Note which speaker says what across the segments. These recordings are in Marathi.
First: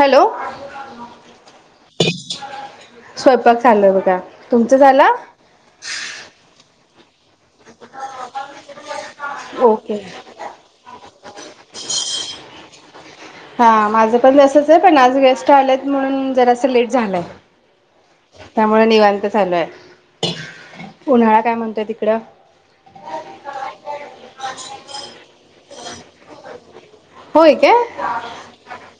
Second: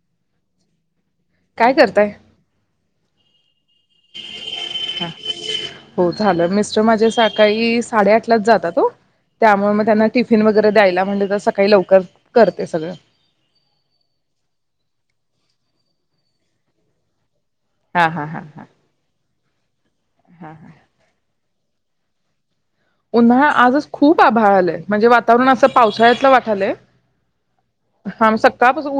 Speaker 1: हॅलो
Speaker 2: काय करताय?
Speaker 1: स्वयंपाक झाल बघा तुमचा झाल?
Speaker 2: ज्यो माझ्या सा सकाळी साडे आठलाच जातत हो त्यामुळे मग
Speaker 1: ओके
Speaker 2: त्यांना टिफिन वगैरे द्यायला म्हणत स काय लवकर करते सगळ.
Speaker 1: हा माझ पण तसच ये पण आज गेस्ट आलेत म्हणून जरास लेट झालय.
Speaker 2: हा हा हा हा
Speaker 1: त्यामुळ निवांत चालूय
Speaker 2: हा.
Speaker 1: उन्हाळा काय म्हण त्या तिकड
Speaker 2: उन्हाळा आजच खूप आभाळ आलाय म्हणजे वातावरण अस पावसाळ्यातल वाटालय
Speaker 1: होय काय?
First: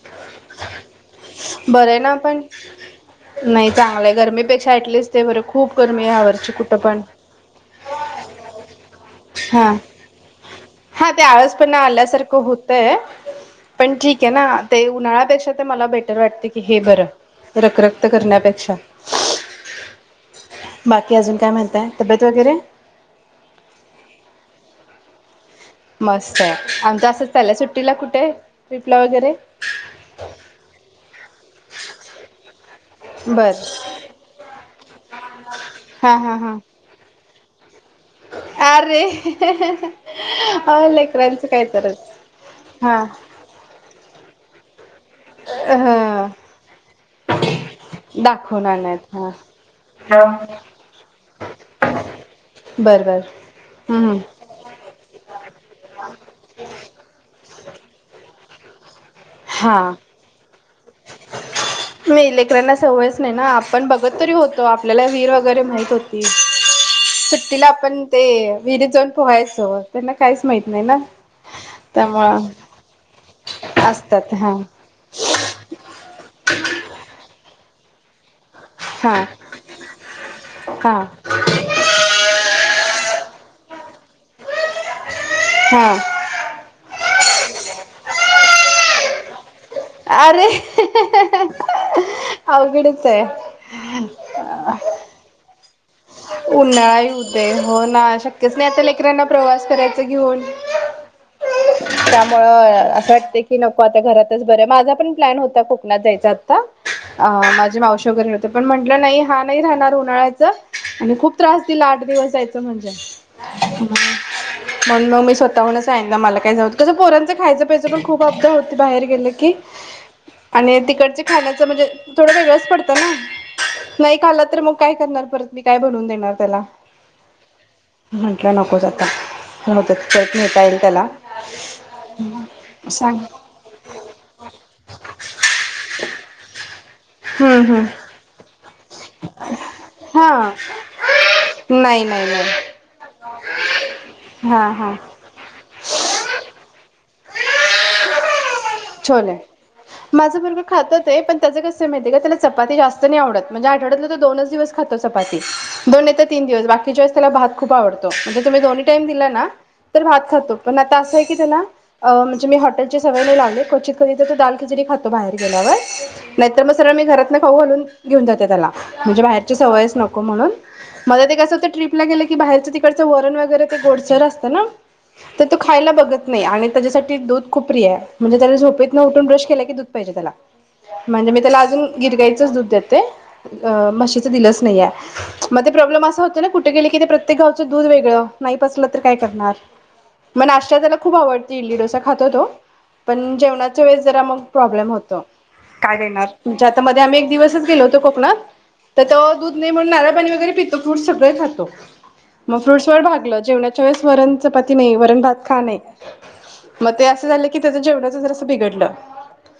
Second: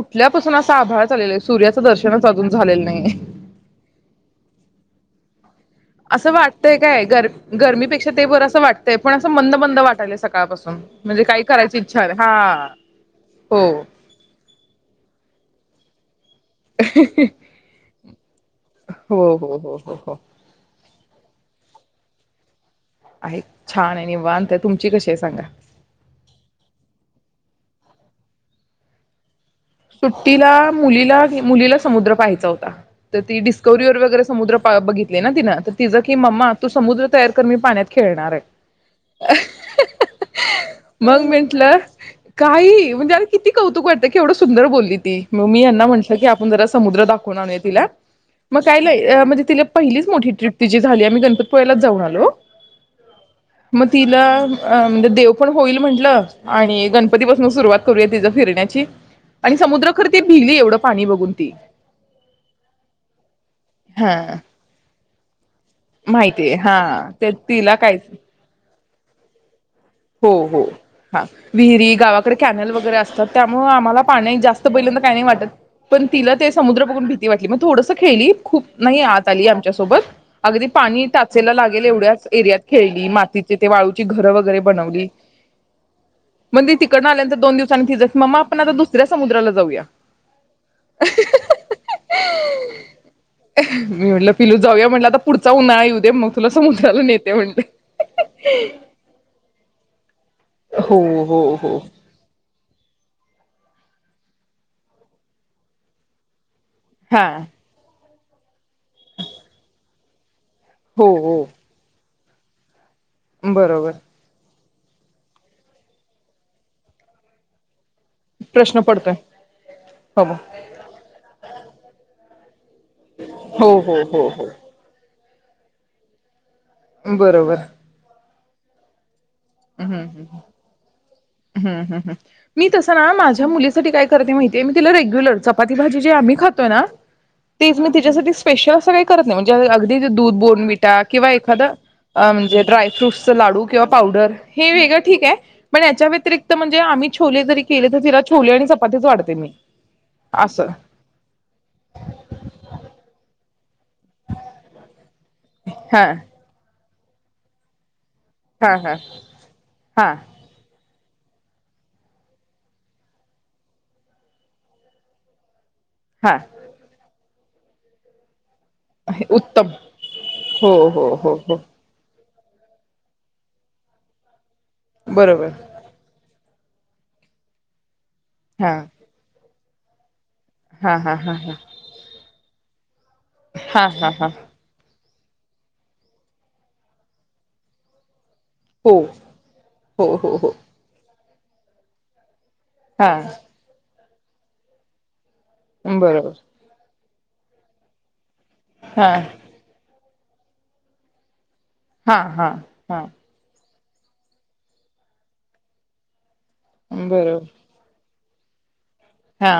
Speaker 2: तल्यापासून असा आभाळ चाललेला आहे सूर्याचं
Speaker 1: बरं आहे ना
Speaker 2: दर्शनच
Speaker 1: पण
Speaker 2: अजून झालेलं नाहीये.
Speaker 1: नाही चांगल आहे गरमीपेक्षा ऍटलिस्ट बर
Speaker 2: अस वाटतय काय गर गर्मीपेक्षा ते बरं अस वाटतय पण अस मंद
Speaker 1: हा
Speaker 2: मंद वाटालय सकाळपासून
Speaker 1: हा ते
Speaker 2: म्हणजे काही
Speaker 1: आळस पण
Speaker 2: करायची इच्छा नाय हा
Speaker 1: आल्यासारखं होतंय
Speaker 2: हो.
Speaker 1: पण ते मला बाई वाटतय की हे बर रखख त करण्या पे-
Speaker 2: हो हो हो हो हो
Speaker 1: बाकी अजून काय म्हणताय तब्येत वगैरे
Speaker 2: आहे छान आहे निवांत आहे तुमची कशी आहे सांगा?
Speaker 1: मस्त आहे आमच असच चालय सुट्टीला कुठे ट्रिपला वगैरे
Speaker 2: सुट्टीला मुलीला मुलीला समुद्र पाहायचा होता तर ती
Speaker 1: बर
Speaker 2: डिस्कवरीवर वगैरे समुद्र पा बघितले ना तिन त तिज की की
Speaker 1: हा हा
Speaker 2: मम्मा
Speaker 1: हा
Speaker 2: तो समुद्र तयार करमी पाण्यात खेळणार आहे.
Speaker 1: अरे आहो
Speaker 2: मग
Speaker 1: लेकरांच काय
Speaker 2: म्हंटलं
Speaker 1: करायचं हा.
Speaker 2: केवडू सुंदर बोलली म मी यांना म्हटलं की
Speaker 1: ह
Speaker 2: आपण जरा समुद्र दाखवून आणू तिला, मग
Speaker 1: दाखवून
Speaker 2: काय
Speaker 1: आणत
Speaker 2: लय म्हणजे तिला पहिलीच
Speaker 1: हा
Speaker 2: मोठी ट्रिप तिची झालीय आम्ही गणपतीपु्ळ्यालाच जाऊन आलो
Speaker 1: बर बर
Speaker 2: मग
Speaker 1: हम्म
Speaker 2: तिला म्हणजे देव पण होईल म्हटलं आणि गणपतीपासून सुरुवात करूया तिज फिरण्या ची आणि
Speaker 1: हा
Speaker 2: समुद्र खर ती भिली एवढं पाणी बघून ती
Speaker 1: नाही लेकरांना सवयच नाही ना आपण
Speaker 2: हा
Speaker 1: बघत तरी होतो आपल्याला वीहीर वगैरे माहीत होती
Speaker 2: माहितीय हा ते
Speaker 1: सुट्टीला
Speaker 2: तिला कायच
Speaker 1: आपण ते विहिरीत जाऊन पोहायचो त्यांना काहीच माहित नाही ना
Speaker 2: हो-हो-हा विहिरी गावाकडे
Speaker 1: त्यामुळं
Speaker 2: कॅनल वगैरे असतात त्यामुळ आम्हाला
Speaker 1: असतात
Speaker 2: पाणी
Speaker 1: हा
Speaker 2: जास्त बघितल्यान काही नाही वाटत पण तिला ते समुद्र बघून भीती वाटली मग थोडंसं खेळली खूप नाही
Speaker 1: हा
Speaker 2: आत आली आमच्यासोबत अगदी
Speaker 1: हा
Speaker 2: पाणी टाचेला लागेल एवढ्याच एरियात खेळली माती तिथे वाळूची घरं वगैरे बनवली
Speaker 1: हा
Speaker 2: म्हणंजे तिकडणा आल्यानंतर दोन दिवांनी तिजच ममा आपण आता दुस्या समुद्राला जाऊया
Speaker 1: अरे ह ह ह ह ह अवघडच ये
Speaker 2: मी म्हटलं पिलू जाऊया म्हटलं आता पुढचा उन्हाळा येऊ दे मग तुला समुद्राला
Speaker 1: उन्हाळाही
Speaker 2: नेते
Speaker 1: होत आहे
Speaker 2: म्हटले
Speaker 1: हो ना, शक्यच नाही आता लेकरांना प्रवा अस करायच घेऊन
Speaker 2: हो हो हो
Speaker 1: त्यामुळं असं वाटते की नको आता घरातच बरं, माझा पण प्लॅन होता कोकणात जायचा
Speaker 2: हा
Speaker 1: माझी मावशी तो घरी होता पण म्हटलं नाही हा नाही राहणार उन्हाळ्याच
Speaker 2: हो
Speaker 1: आणि खूप
Speaker 2: हो
Speaker 1: त्रास दिला आठ दिवस जायचं म्हणे म
Speaker 2: बरोबर
Speaker 1: मण मग मी स्वतःताहूनच सांगितलं मला काय झांसं कसं पोरांचं खयचं प्या खूप अबदा होती
Speaker 2: प्रश्न
Speaker 1: बाहेर
Speaker 2: पडतोय
Speaker 1: गे की
Speaker 2: हो
Speaker 1: आणि तिकड चं खाण्याची म्हणजे थोड वेगळंच पडतं
Speaker 2: हो हो
Speaker 1: नाही
Speaker 2: हो
Speaker 1: खालं
Speaker 2: हो
Speaker 1: तर मग काय करणार? परत मी काय बनवून देणार त्याला?
Speaker 2: बरोबर
Speaker 1: म्हटल्या नको जाता
Speaker 2: हूं हूं हूं हूं हूं हूं मी कसं ना
Speaker 1: सांग
Speaker 2: माझ्या मुलीसाठी काय करते माहितीये, मी तिला रेग्युलर चपाती भाजी जी आम्ही खातोय ना
Speaker 1: हम्म
Speaker 2: तेच
Speaker 1: हम्म
Speaker 2: मी तिच्यासाठी स्पेशल असं काही करते नाही म्हणजे अगदी दूध
Speaker 1: हां
Speaker 2: बोनविटा किंवा एखादं
Speaker 1: नाही नाही
Speaker 2: म्हणजे
Speaker 1: नाही
Speaker 2: ड्रायफ्रूटचा लाडू किंवा पावडर हे
Speaker 1: हां हां
Speaker 2: वेगळं ठीकय पण याच्या व्यतिरिक्त म्हणजे आम्ही छोले जरी केले तर तिला छोले आणि चपातीच वाढते
Speaker 1: छोले
Speaker 2: मी
Speaker 1: माझं बरबर
Speaker 2: असं
Speaker 1: खात ते पण त्याच कस माहितेय का त्याला चपाती जास्त नाही आवड म्हणजे आठवड्यातल तो दोनच दिवस खातस चपाती दोन
Speaker 2: हा
Speaker 1: नाय तर तीन दिवस बाकी त्याला भात खूप आवडं म्हणजे तुम्ही
Speaker 2: हा
Speaker 1: दोन
Speaker 2: हा
Speaker 1: टाइम दिला ना तर
Speaker 2: हा
Speaker 1: भात खातो पण आत त असय की त्याला अ म्हणजे मी हॉटेलची सवय नाही लावले क्वचित कधी तर दाल खिचडी खातो बाहेर गेल्यावर
Speaker 2: हा
Speaker 1: नाहीतर म सरळ मी घरात खाऊ घालून घेऊन जाते त्याला म्हणजे बाहेरची
Speaker 2: उत्तम
Speaker 1: सवयच नको म्हणून
Speaker 2: हो हो
Speaker 1: मला
Speaker 2: हो
Speaker 1: ते कस
Speaker 2: हो
Speaker 1: होतं ट्रीपला गेल की, की बाहेरच तिकडचं वरण वगैरे ते गोडसर असतं ना? तर
Speaker 2: बरोबर
Speaker 1: तो खायला बघत नाय आणि त्याच्यासाठी दूध खूप प्रिय आहे. म्हणजे त्याला
Speaker 2: हा
Speaker 1: झोपेतन उठून ब्रश केला की की दूध पाहिजे त्याला.
Speaker 2: हा हा हा
Speaker 1: म्हणजे मी
Speaker 2: हा
Speaker 1: त्याला अजून गिरगायीचंच दुध [inaudible] अ
Speaker 2: हा हा हा
Speaker 1: म्हशीचं दिलंच नाहीये. म ते प्रॉब्लेम असा होतो ना कुठे की ते प्रत्येक गावचं दूध वेगळं नाही पचलं
Speaker 2: हो
Speaker 1: तर काय करणार
Speaker 2: हो हो
Speaker 1: म
Speaker 2: हो
Speaker 1: नाष्टा त्याला खूप आवड इडली डोसा खातो तो
Speaker 2: हा
Speaker 1: पण जेवणाच वेळेस जरा मग प्रॉब्लेम होतो. काय देणार
Speaker 2: बरोबर
Speaker 1: तुमच्या आतामध्ये आम्ही दिवसच गेलो होतो कोकणात. तर
Speaker 2: हा
Speaker 1: तो दूध नाय म्हणुन नार पाणी वगैरे पितो फ्रूटस सगळे खातो.
Speaker 2: हा हा
Speaker 1: म फ्रूट्स
Speaker 2: हा
Speaker 1: वर भागलं जेवणा वेळेस वरण चपाती नाही वरण भात खा नाही म ते असं
Speaker 2: बरोबर
Speaker 1: झालं की त्याच जेवणाच बिघडलं
Speaker 2: हा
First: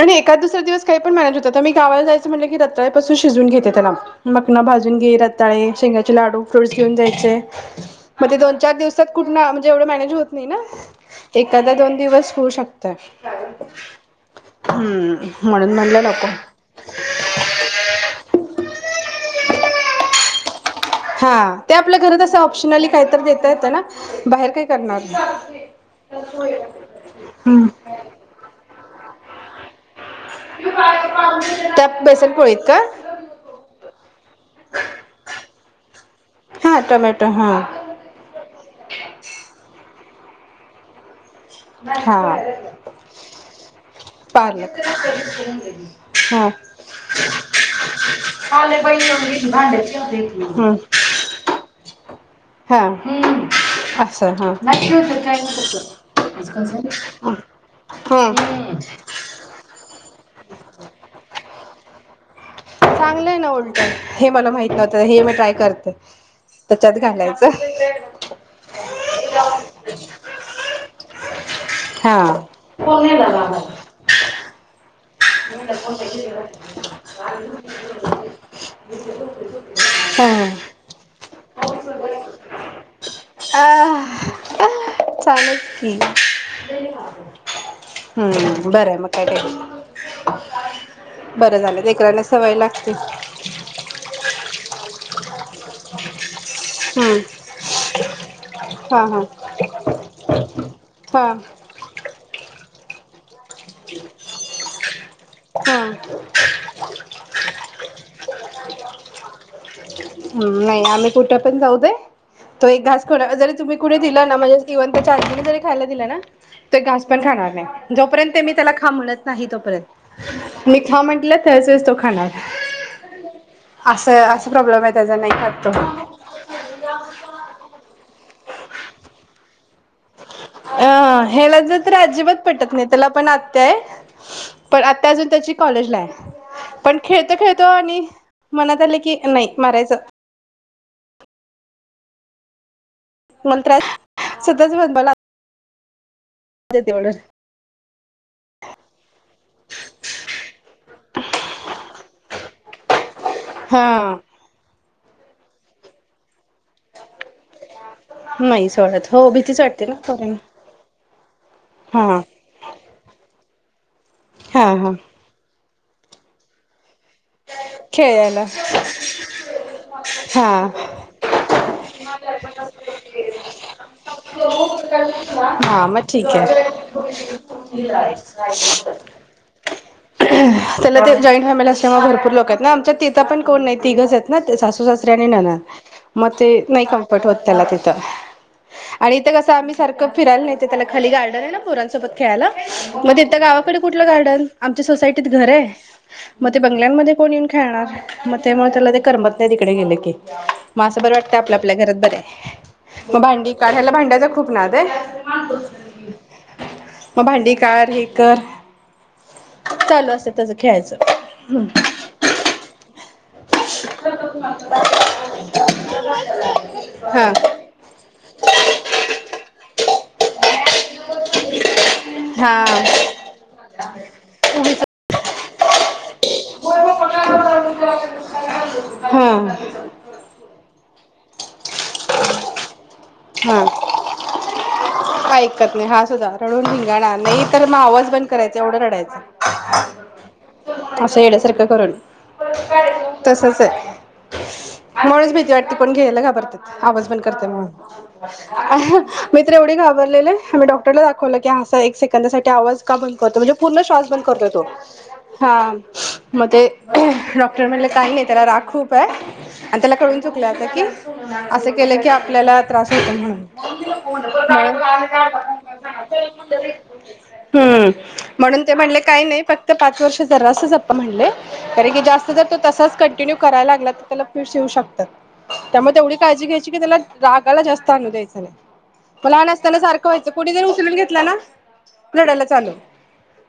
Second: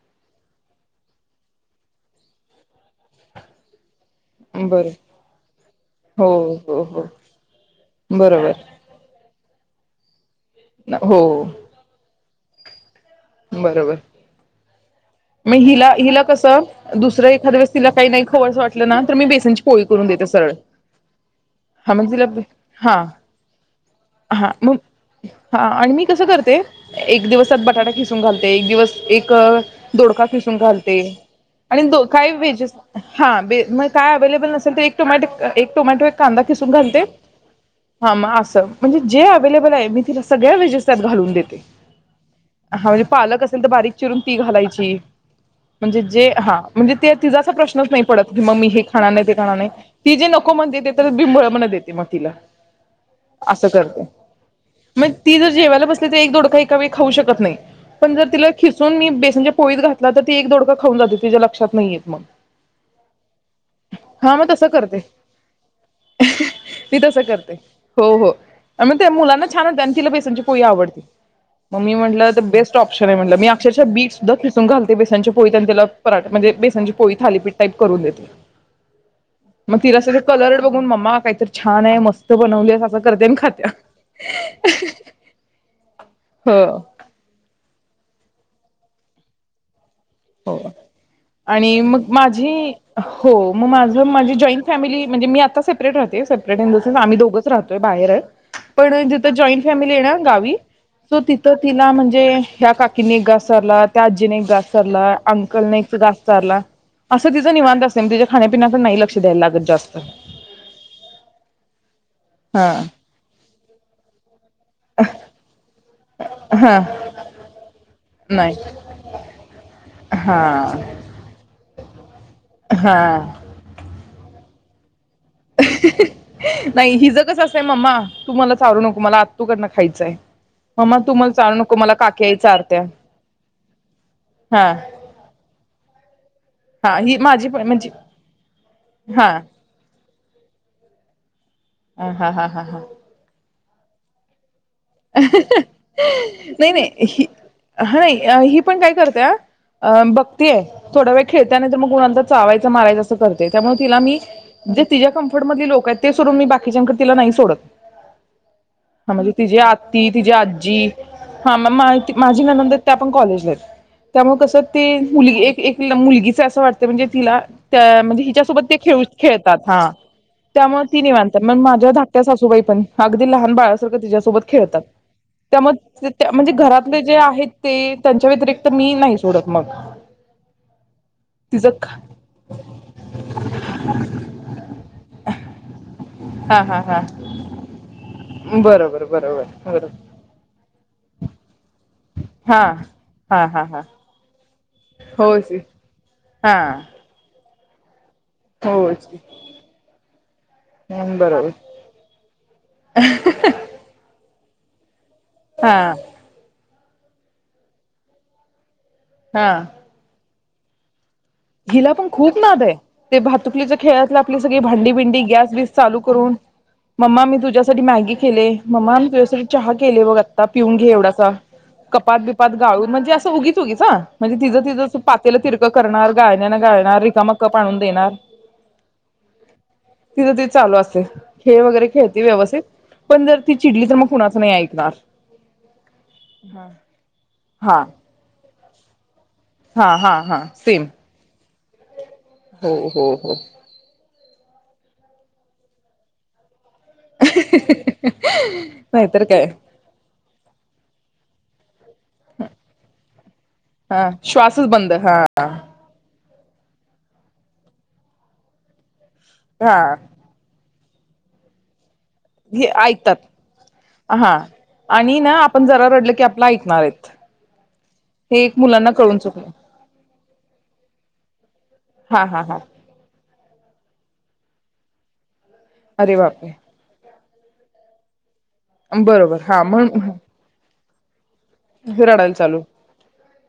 Speaker 1: आणि एखाद दुसरा दिवस काही पण मॅनेज होता त मी गावाला जायचं म्हटलं की रताळ्यापासून शिजून घेते त्याला मकना
Speaker 2: बरं
Speaker 1: भाजून घे रताळे शेंगाचे
Speaker 2: हो
Speaker 1: लाडू फ्रूट्स
Speaker 2: हो
Speaker 1: घेऊन
Speaker 2: हो
Speaker 1: जायचे म ते दोन चार
Speaker 2: बरोबर
Speaker 1: दिवसात कुटना म्हणजे एवढ मॅनेज होत नाही ना
Speaker 2: हो
Speaker 1: एखादा दोन दिवस होऊ शक
Speaker 2: बरोबर
Speaker 1: हम्म
Speaker 2: म
Speaker 1: म्हणून
Speaker 2: हिला
Speaker 1: म्हणलं
Speaker 2: हिला
Speaker 1: नको
Speaker 2: कसं दुसरं एखाद्या वेळेस तिला काही नाही खवचं वाटलं ना तर मी बेसनची पोळी करून देते सरळ
Speaker 1: हा ते
Speaker 2: हा
Speaker 1: आपल्या
Speaker 2: मग
Speaker 1: घरातं
Speaker 2: तिला
Speaker 1: अस ऑप्शनली
Speaker 2: हा
Speaker 1: काहीतरी देता येतं ना बाहेर
Speaker 2: हा
Speaker 1: काय
Speaker 2: मग
Speaker 1: करणार
Speaker 2: हा आणि मी कसं करते एक दिवसात
Speaker 1: हूं
Speaker 2: बटाटा खिसून एक दिवस एक दोडका खिसून घालते. आणि
Speaker 1: त्या
Speaker 2: दो काय
Speaker 1: बेसन पोळीत
Speaker 2: वेजीस
Speaker 1: का
Speaker 2: हा म काय अवेलेबल नसेल, तर एक टोमॅटो एक टोमॅटो एक कांदा खिसून
Speaker 1: हा
Speaker 2: घालते.
Speaker 1: टोमॅटो हा
Speaker 2: हा म असं म्हणजे जे अवेलेबल आहे मी तिला स सगळ्या वेजेस त्यात घालून देते.
Speaker 1: हा
Speaker 2: हा म्हणजे पालक असेल तर बारीक चिरून ती
Speaker 1: पालक
Speaker 2: घालायची म्हणजे जे हा म्हणजे ते तिचा असा प्रश्नच नाही पडत की मम्मी
Speaker 1: काले
Speaker 2: हे
Speaker 1: बाई
Speaker 2: खाणार नाही ते
Speaker 1: एवढी
Speaker 2: खाणार नाही
Speaker 1: भांड्याची
Speaker 2: ती
Speaker 1: होते
Speaker 2: जे नको
Speaker 1: हम्म
Speaker 2: म्हणतेे ते तर बिंबळ म्हणत देते. मग तिला
Speaker 1: हा हूं
Speaker 2: असं करते.
Speaker 1: असं हं
Speaker 2: मग ती जर जेवायला बसली तर एक दोडका एका वेळी खाऊ शकत नाही. पण जर तिला खिसून मी बेसनच्या पोळीत घातल. तर ती एक दोडका खाऊन जाते तिच्या लक्षात नाही येत मग
Speaker 1: चांगलं आहे ना उलट हे
Speaker 2: हा मग
Speaker 1: मला
Speaker 2: तस
Speaker 1: माहित
Speaker 2: करते
Speaker 1: नव्हतं हे मी ट्राय करते त्याच्यात
Speaker 2: मी तस
Speaker 1: घालायचं
Speaker 2: करते हो हो म त्या मुलांना छान होते आणि तिला बेसनची पोळी आवडती म मी म्हटल
Speaker 1: हा
Speaker 2: बेस्ट ऑप्शन
Speaker 1: फोन
Speaker 2: हाय
Speaker 1: नाही
Speaker 2: म्हटल
Speaker 1: झाला
Speaker 2: मी
Speaker 1: आम्हाला.
Speaker 2: अक्षरशः बीटसुद्धा खिसुन घालते. बेसनच्या पोळी त्याला पराठा म्हणजे बेसनची पोळी थालीपीठ टाईप करून देते मग तिला कलर्ड बघून मम्मा काहीतर छान आहे मस्त बनवली आहेस अस करते. आणि
Speaker 1: अ
Speaker 2: खात्या
Speaker 1: चालल की
Speaker 2: हो
Speaker 1: हम्म बरं म काय टेन्श
Speaker 2: हो आणि मग
Speaker 1: लेकरांना
Speaker 2: माझी
Speaker 1: सवय लागते
Speaker 2: हो मग माझ माझी जॉईंट फॅमिली म्हणजे मी आता सेपरेट राहते सेपरेट आहे. आम्ही
Speaker 1: हम्म
Speaker 2: दोघच राहतोय बाहेरच
Speaker 1: हा
Speaker 2: पण
Speaker 1: हा
Speaker 2: जिथं जॉईंट फॅमिली आहे ना गावी सो
Speaker 1: हा
Speaker 2: तिथं तिला म्हणजे ह्या काकींनी एक घास चारला त्या आज्जीने एक घास. अंकलने
Speaker 1: हा
Speaker 2: एक घास चारला अस ति तीच निवांत असतय तीच्या खाण्यापिण्याकड नाही लक्ष द्यायला लागत जास्त
Speaker 1: हूं नाही आम्ही कुठ पण जाऊ दे तो
Speaker 2: हा
Speaker 1: एक घास कोणं जरी तुम्ही कुणी दिलं [unintelligible] इव्हन त्याच्या आजीने जरी खायला दिल ना ते
Speaker 2: हा
Speaker 1: घास पण खाणार नाही जोपर्यंत ते मी
Speaker 2: नाही
Speaker 1: त्याला खा म्हणत नाही
Speaker 2: हा
Speaker 1: तोपर्यंत मी खा म्हटल तर स तो खाणार
Speaker 2: हा
Speaker 1: अस [unintelligible]
Speaker 2: ही ही ह नाय हिज कस असतय मम्मा तू मला चारू नको मला आत्तू कडन खायचय
Speaker 1: अ हेला ज तर अजिबात पटत
Speaker 2: चारत्या
Speaker 1: नाही त्याला पण आत्याय
Speaker 2: हा
Speaker 1: पण आता अजून त्याची कॉलेजलाये
Speaker 2: हा
Speaker 1: पण
Speaker 2: ही
Speaker 1: खेळतो
Speaker 2: माझी
Speaker 1: खेळतो
Speaker 2: पण म्हणजे
Speaker 1: आणि मनात आल की
Speaker 2: हा
Speaker 1: नाही मारायच
Speaker 2: ह हा हा हा हा
Speaker 1: [unintelligible] [unintelligible]
Speaker 2: नाही
Speaker 1: देते
Speaker 2: नाही
Speaker 1: म्हणून
Speaker 2: ही ह ही पण काय करते अ बघते थोडा वेळ खेळताना जर मग कुणाला तर चावायच मारयच करते त्यामुळे तिला
Speaker 1: हा
Speaker 2: मी जे तिज्या क [unintelligible] लोक आहेत ते सोडून मी बाकीच्याकड तिला नाही सोडत
Speaker 1: नाही सोडत हो भीतीच वाटते ना
Speaker 2: तिझी
Speaker 1: पोरांना
Speaker 2: आजी हा म माझी ननंद आहेत त्या पण कॉ [inaudible] त्यामुळ कस
Speaker 1: हा
Speaker 2: ती
Speaker 1: हा
Speaker 2: मुलगी एक एक मुलगीच अस वाट म्हणजे तिला त्या म्हणजे
Speaker 1: खेळायला
Speaker 2: हिच्यासोबत ते खेळु खेळतात हा त्यामुळे
Speaker 1: हा
Speaker 2: ती निवांत मग माझ्या धाकट्या सासूबाई पण अगदी लहान बाळ सारखं तिच्यासोबत खेळतात
Speaker 1: हा मग
Speaker 2: त्यामुळे
Speaker 1: ठीक
Speaker 2: म्हणजे
Speaker 1: आहे.
Speaker 2: घरातले जे आहेत ते त्यांच्या व्यतिरिक्त मी नाही सोडत मग तिज
Speaker 1: तवा भरपूर लोक आहेत ना आमच्यात तिथ पण कोण नाय सासू सासरे आणि नणंद म ते
Speaker 2: हा हा
Speaker 1: नाही
Speaker 2: हा
Speaker 1: कंफर्ट होत त्याला तिथ
Speaker 2: बरोबर
Speaker 1: इथ
Speaker 2: बरोबर
Speaker 1: कस आम्ही
Speaker 2: बरोबर
Speaker 1: सारख फिरायला नेते त्याला खाली गार्डन आहे ना पोरांसोबत खेळायला
Speaker 2: हा
Speaker 1: मग तिथ
Speaker 2: हा हा
Speaker 1: गावाकड
Speaker 2: हा
Speaker 1: कुठल गार्डन? आमच्या सोसायटीत
Speaker 2: होय
Speaker 1: घर
Speaker 2: की
Speaker 1: हे. मग ते
Speaker 2: हा
Speaker 1: बंगल्यांमध्ये कोणी? खेळणार मग त्यामुळे त्याला
Speaker 2: होय
Speaker 1: ते
Speaker 2: की
Speaker 1: करमत नाही तिकडे गेल की मग अस बर वाटत
Speaker 2: बरोबर
Speaker 1: आपल्या आपल्या घरात बरय म भांडी काढायला भांड्याच खूप ना ते [unintelligible]
Speaker 2: हा
Speaker 1: म भांडी काढ हे कर.
Speaker 2: हा
Speaker 1: चालू असतं त्याचं खेळायचं.
Speaker 2: हिला पण खूप नाद आहे ते भातुकलीच्या खेळातलं आपली सगळी भांडी भिंडी गॅस बीस चालू करून मम्मा
Speaker 1: हा
Speaker 2: मी तुझ्यासाठी मॅगी केले मम्मा मी तुझ्यासाठी चहा केले बघ आता पिऊन घे एवढासा कपात बिपात
Speaker 1: हा
Speaker 2: गाळून म्हणजे असं उगीच उगीच हा म्हणजे तिझं
Speaker 1: उगीच
Speaker 2: तिझं स पा तिला तिरक करणा गाळण्यान गाळणार रिकाम कप आणून देणार
Speaker 1: हा
Speaker 2: तिज तिज चालू असतय खेळ वगैरे खेळती व्यवस्थित पण जर ती
Speaker 1: हा
Speaker 2: चिडली तर मग कुणाच नाही ऐकणार
Speaker 1: काय ऐकत नाही हा सुद्धा रडून धिंगाणा नाही तर मग
Speaker 2: हा
Speaker 1: आवाज बंद करायचा एवढं रड
Speaker 2: हा हा हा सेम
Speaker 1: कायचं असं येड्यासारखं करून
Speaker 2: हो हो हो
Speaker 1: तसच आहे. म्हणूनच भीती वाटते पण घ्यायला घाबरतात आवाज पण करते मग
Speaker 2: नाहीतर
Speaker 1: मी
Speaker 2: काय
Speaker 1: तर एवढी घाबर लेले आम्ही डॉक्टरला दाखवलं की असय सेकंदा साठी आवाज का बंद करतो म्हणजे पूर्ण
Speaker 2: हा
Speaker 1: श्वास बंद करतोय तो
Speaker 2: श्वासच बंद
Speaker 1: हा म ते डॉक्टर म्हणले काही नाही त्याला राग खूप काय
Speaker 2: हा
Speaker 1: आणि त्याला कळून चुकलंय आता की, असे केले की आप आपल्याला
Speaker 2: हे
Speaker 1: त्रास होतं
Speaker 2: ऐकतात
Speaker 1: म्हणून
Speaker 2: हा आणि ना आपण जरा रडलं की आपला ऐकणार आहेत
Speaker 1: हं
Speaker 2: हे एक
Speaker 1: म्हणून तर
Speaker 2: मुलांना
Speaker 1: मनल
Speaker 2: कळून
Speaker 1: काही नाही
Speaker 2: चुकलं
Speaker 1: फक्त पाच वर्ष जरासं जपा म्हणले कारण की
Speaker 2: हा
Speaker 1: जास्त
Speaker 2: हा
Speaker 1: जर तो
Speaker 2: हा
Speaker 1: तसाच कन टीन्यू करायला लागला तर त्याला फिट्स येऊ शकतात. त्यामुळे तेवढी
Speaker 2: अरे
Speaker 1: काळजी घ्यायची
Speaker 2: बापरे
Speaker 1: की त्याला राग त्याला जास्त आणु द्यायचा नाय
Speaker 2: बरोबर हा म्हण
Speaker 1: लून घेतला ना रडायला चालू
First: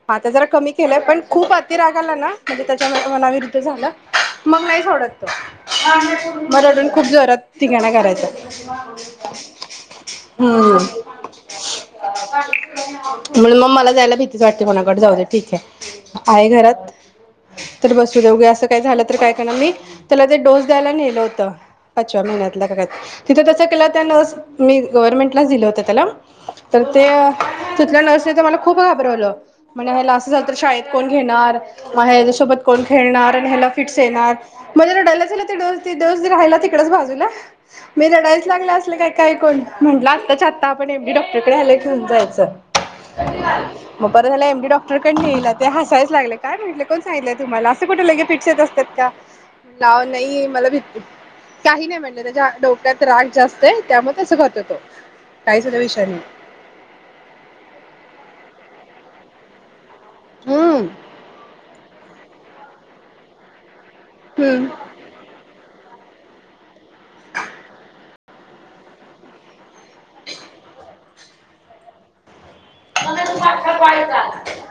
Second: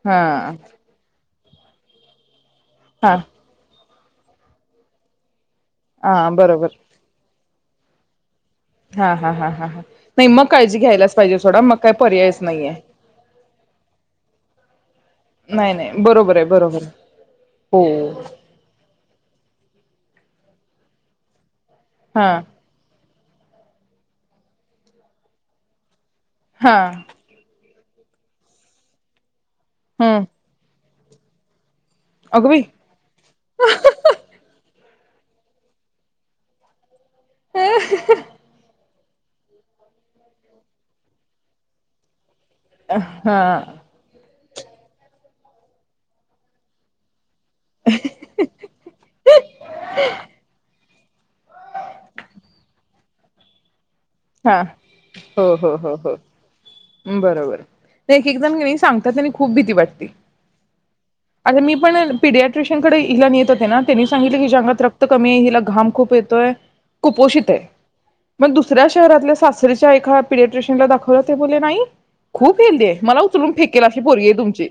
Speaker 2: हा
Speaker 1: आता जरा कमी केलंय पण खूप अति राग आला ना म्हणजे त्याच्या म
Speaker 2: हा
Speaker 1: मनाविरुद्ध झालं मग नाही सोडत तो
Speaker 2: हा बरोबर
Speaker 1: मला पण खूप जोरात. तिघानां करायचं. हम्म
Speaker 2: हा हा हा हा हा नाही मग काळजी घ्यायलाच पाहिजे सोडा मग काय पर्यायच नाहीये
Speaker 1: हम्म मग मला जायला भीतीच वाटते कोणाकडे जाऊ दे ठीक आहे.
Speaker 2: नाही नाही बरोबर
Speaker 1: आहे घरात
Speaker 2: बरोबर आहे
Speaker 1: तर बसू
Speaker 2: हो
Speaker 1: द्या. उगीच असं काय झालं तर काय करणार मी त्याला ते डोस द्यायला नेलं होतं. पाचव्या
Speaker 2: हा
Speaker 1: महिन्यातल्या का काय? तिथं तचं केलंत त्या लस मी गव्हर्नमेंटलाच दिल्या होत्या त्याला
Speaker 2: हा
Speaker 1: तर ते तिथल्या नर्सने तर मला खूप घाबरवलं. मला हेला
Speaker 2: हम्म
Speaker 1: असं झालतं शाळेत कोण घेणार? मग
Speaker 2: अगं
Speaker 1: ह्याच्यासोबत
Speaker 2: बाई
Speaker 1: कोण खेळणार आणि ह्याला फिट्स येणार मला रडायला आलंच ते डोस ते डोस राहिला तिकडच बाजू ला मी रडायलाच लागले काय काय कोण म्हटलं आत्ताच्या आत्ता आपण एम डी डॉक्टरकडे आल घेऊन जायचं.
Speaker 2: अ हा.
Speaker 1: ते ला एमडी डॉक्टरकड नेल ते हसायलाच लागले. कायं म्हटलं, कोण सांगीतलेत? तुम्हाला असं कुठं लगेचं फिट्स येत असतात का म्हणलं आव नाही मला भिती काही नाही म्हणलं त्याच्या डोक्यात राग जास्त काय?
Speaker 2: हा हो हो हो
Speaker 1: विषय
Speaker 2: हो
Speaker 1: नाही
Speaker 2: बरोबर एक एकजण कणी सांगता तर त्यानी खूप भीती वाटती.
Speaker 1: हम्म
Speaker 2: आणि मी पण पिढ्या ट्युशनकडे हिला नेत होते ना. त्यांनी सांगितलं कि हिज्या
Speaker 1: हम्म
Speaker 2: अंगात रक्त कमी आहे हिला घाम खूप येतोय. कुपोषित आहे. मग दुस सऱ्या शहरातल्या सासरीच्या एका पिलेट्रिशयन ला दाखवलं ते बोलले नाही.
Speaker 1: [inaudible]
Speaker 2: खूप हेल्दी आहे मला उचलून फेकेल अशी पोरगी आहे तुमची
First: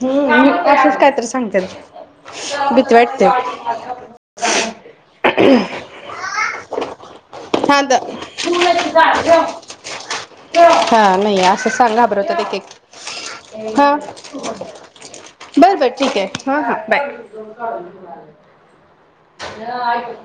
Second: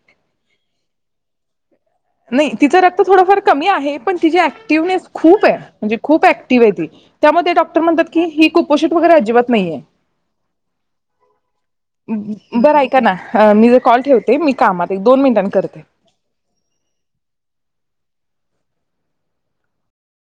Speaker 1: हम्म हम्म असचं कायतरी सांगतात.
Speaker 2: नाही तिचं
Speaker 1: भीती
Speaker 2: रक्त
Speaker 1: वाटते
Speaker 2: थोडफार कमी आहे पण तिची ऍक्टिवनेस खूप आहे. म्हणजे खूप ऍक्टिव्ह आहे ती त्यामुळे डॉक्टर
Speaker 1: हा द
Speaker 2: म्हणतात की ही कुपोषित वगैरे अजिबात नाही आहे.
Speaker 1: [unintelligible] हां बरं
Speaker 2: ठेवते मी कामात एक दोन मिनिटांनी करते
Speaker 1: बरं ठीक हाय हां हां बाय [inaudible]